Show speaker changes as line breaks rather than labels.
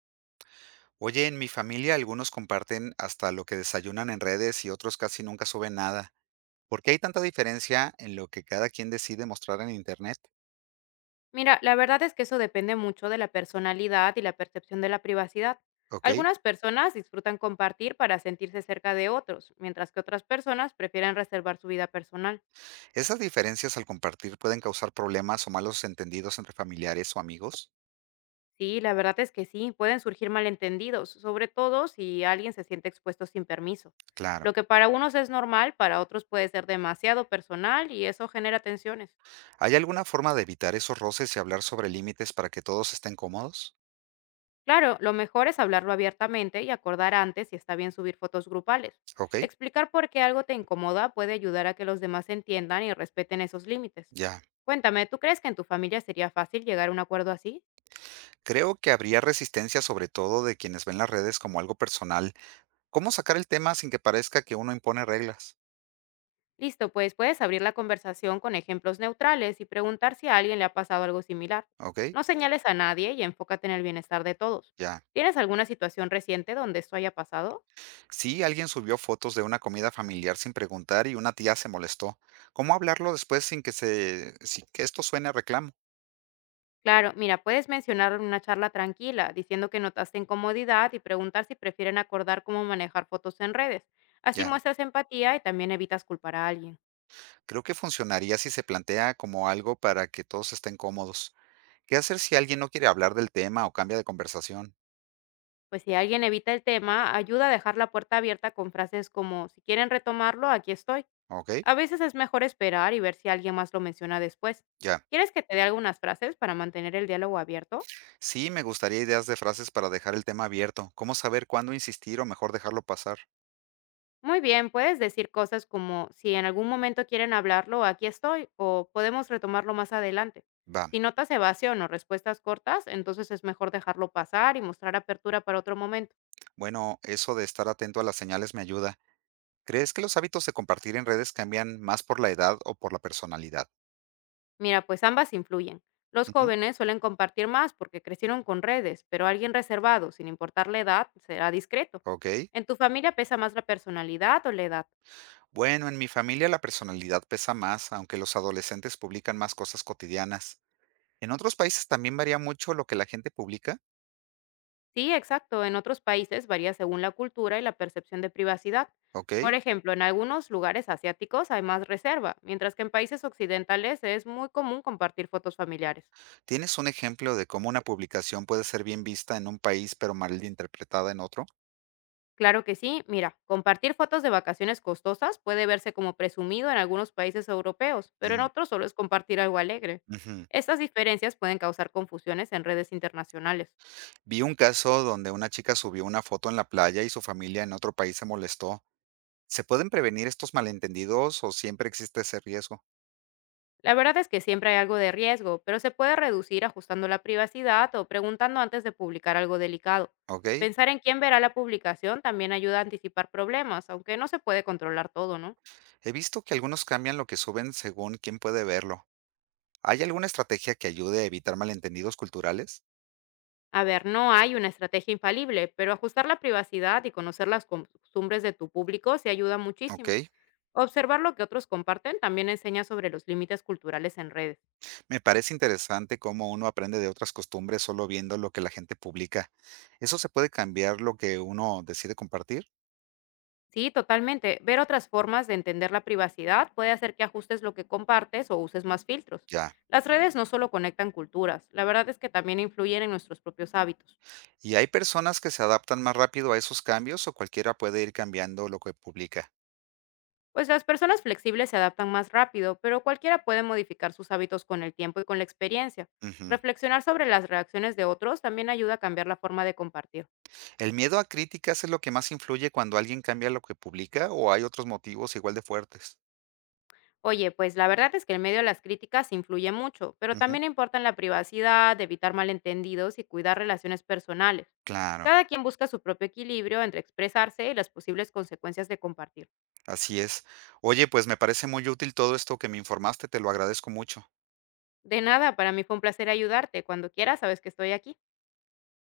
Oye, en mi familia algunos comparten hasta lo que desayunan en redes y otros casi nunca suben nada. ¿Por qué hay tanta diferencia en lo que cada quien decide mostrar en Internet?
Mira, la verdad es que eso depende mucho de la personalidad y la percepción de la privacidad.
¿Ok?
Algunas personas disfrutan compartir para sentirse cerca de otros, mientras que otras personas prefieren reservar su vida personal.
¿Esas diferencias al compartir pueden causar problemas o malos entendidos entre familiares o amigos?
Sí, la verdad es que sí, pueden surgir malentendidos, sobre todo si alguien se siente expuesto sin permiso.
Claro.
Lo que para unos es normal, para otros puede ser demasiado personal y eso genera tensiones.
¿Hay alguna forma de evitar esos roces y hablar sobre límites para que todos estén cómodos?
Claro, lo mejor es hablarlo abiertamente y acordar antes si está bien subir fotos grupales.
¿Ok?
Explicar por qué algo te incomoda puede ayudar a que los demás entiendan y respeten esos límites.
Ya.
Cuéntame, ¿tú crees que en tu familia sería fácil llegar a un acuerdo así?
Creo que habría resistencia sobre todo de quienes ven las redes como algo personal. ¿Cómo sacar el tema sin que parezca que uno impone reglas?
Listo, pues puedes abrir la conversación con ejemplos neutrales y preguntar si a alguien le ha pasado algo similar.
¿Ok?
No señales a nadie y enfócate en el bienestar de todos.
Ya.
¿Tienes alguna situación reciente donde esto haya pasado?
Sí, alguien subió fotos de una comida familiar sin preguntar y una tía se molestó. ¿Cómo hablarlo después sin que esto suene a reclamo?
Claro, mira, puedes mencionarlo en una charla tranquila, diciendo que notaste incomodidad y preguntar si prefieren acordar cómo manejar fotos en redes. Así
Ya,
muestras empatía y también evitas culpar a alguien.
creo que funcionaría si se plantea como algo para que todos estén cómodos. ¿Qué hacer si alguien no quiere hablar del tema o cambia de conversación?
Pues si alguien evita el tema, ayuda a dejar la puerta abierta con frases como, si quieren retomarlo, aquí estoy.
¿Ok?
A veces es mejor esperar y ver si alguien más lo menciona después.
Ya.
¿Quieres que te dé algunas frases para mantener el diálogo abierto?
Sí, me gustaría ideas de frases para dejar el tema abierto. ¿Cómo saber cuándo insistir o mejor dejarlo pasar?
Muy bien, puedes decir cosas como si en algún momento quieren hablarlo, aquí estoy, o podemos retomarlo más adelante.
Va.
Si notas evasión o respuestas cortas, entonces es mejor dejarlo pasar y mostrar apertura para otro momento.
Bueno, eso de estar atento a las señales me ayuda. ¿Crees que los hábitos de compartir en redes cambian más por la edad o por la personalidad?
Mira, pues ambas influyen. Los
Ujú.
jóvenes suelen compartir más porque crecieron con redes, pero alguien reservado, sin importar la edad, será discreto.
Ok.
¿En tu familia pesa más la personalidad o la edad?
Bueno, en mi familia la personalidad pesa más, aunque los adolescentes publican más cosas cotidianas. En otros países también varía mucho lo que la gente publica,
Sí, exacto. En otros países varía según la cultura y la percepción de privacidad.
¿ok?
Por ejemplo, en algunos lugares asiáticos hay más reserva, mientras que en países occidentales es muy común compartir fotos familiares.
¿Tienes un ejemplo de cómo una publicación puede ser bien vista en un país pero mal interpretada en otro?
Claro que sí, mira, compartir fotos de vacaciones costosas puede verse como presumido en algunos países europeos, pero en
Mm,
otros solo es compartir algo alegre.
ujú.
Estas diferencias pueden causar confusiones en redes internacionales.
Vi un caso donde una chica subió una foto en la playa y su familia en otro país se molestó. ¿Se pueden prevenir estos malentendidos o siempre existe ese riesgo?
La verdad es que siempre hay algo de riesgo, pero se puede reducir ajustando la privacidad o preguntando antes de publicar algo delicado.
¿Ok?
Pensar en quién verá la publicación también ayuda a anticipar problemas, aunque no se puede controlar todo, ¿no?
He visto que algunos cambian lo que suben según quién puede verlo. ¿Hay alguna estrategia que ayude a evitar malentendidos culturales?
A ver, no hay una estrategia infalible, pero ajustar la privacidad y conocer las costumbres de tu público se ayuda
Ok.
muchísimo. Observar lo que otros comparten también enseña sobre los límites culturales en redes.
Me parece interesante cómo uno aprende de otras costumbres solo viendo lo que la gente publica. ¿Eso se puede cambiar lo que uno decide compartir?
Sí, totalmente. Ver otras formas de entender la privacidad puede hacer que ajustes lo que compartes o uses más filtros.
Ya.
Las redes no solo conectan culturas, la verdad es que también influyen en nuestros propios hábitos.
¿Y hay personas que se adaptan más rápido a esos cambios o cualquiera puede ir cambiando lo que publica?
Pues las personas flexibles se adaptan más rápido, pero cualquiera puede modificar sus hábitos con el tiempo y con la experiencia.
Ujú.
Reflexionar sobre las reacciones de otros también ayuda a cambiar la forma de compartir.
¿El miedo a críticas es lo que más influye cuando alguien cambia lo que publica o hay otros motivos igual de fuertes?
Oye, pues la verdad es que el medio de las críticas influye mucho, pero
Ujú.
también importan la privacidad, evitar malentendidos y cuidar relaciones personales.
Claro,
Cada quien busca su propio equilibrio entre expresarse y las posibles consecuencias de compartir.
así es. Oye, pues me parece muy útil todo esto que me informaste, te lo agradezco mucho.
De nada, para mí fue un placer ayudarte. Cuando quieras, sabes que estoy aquí.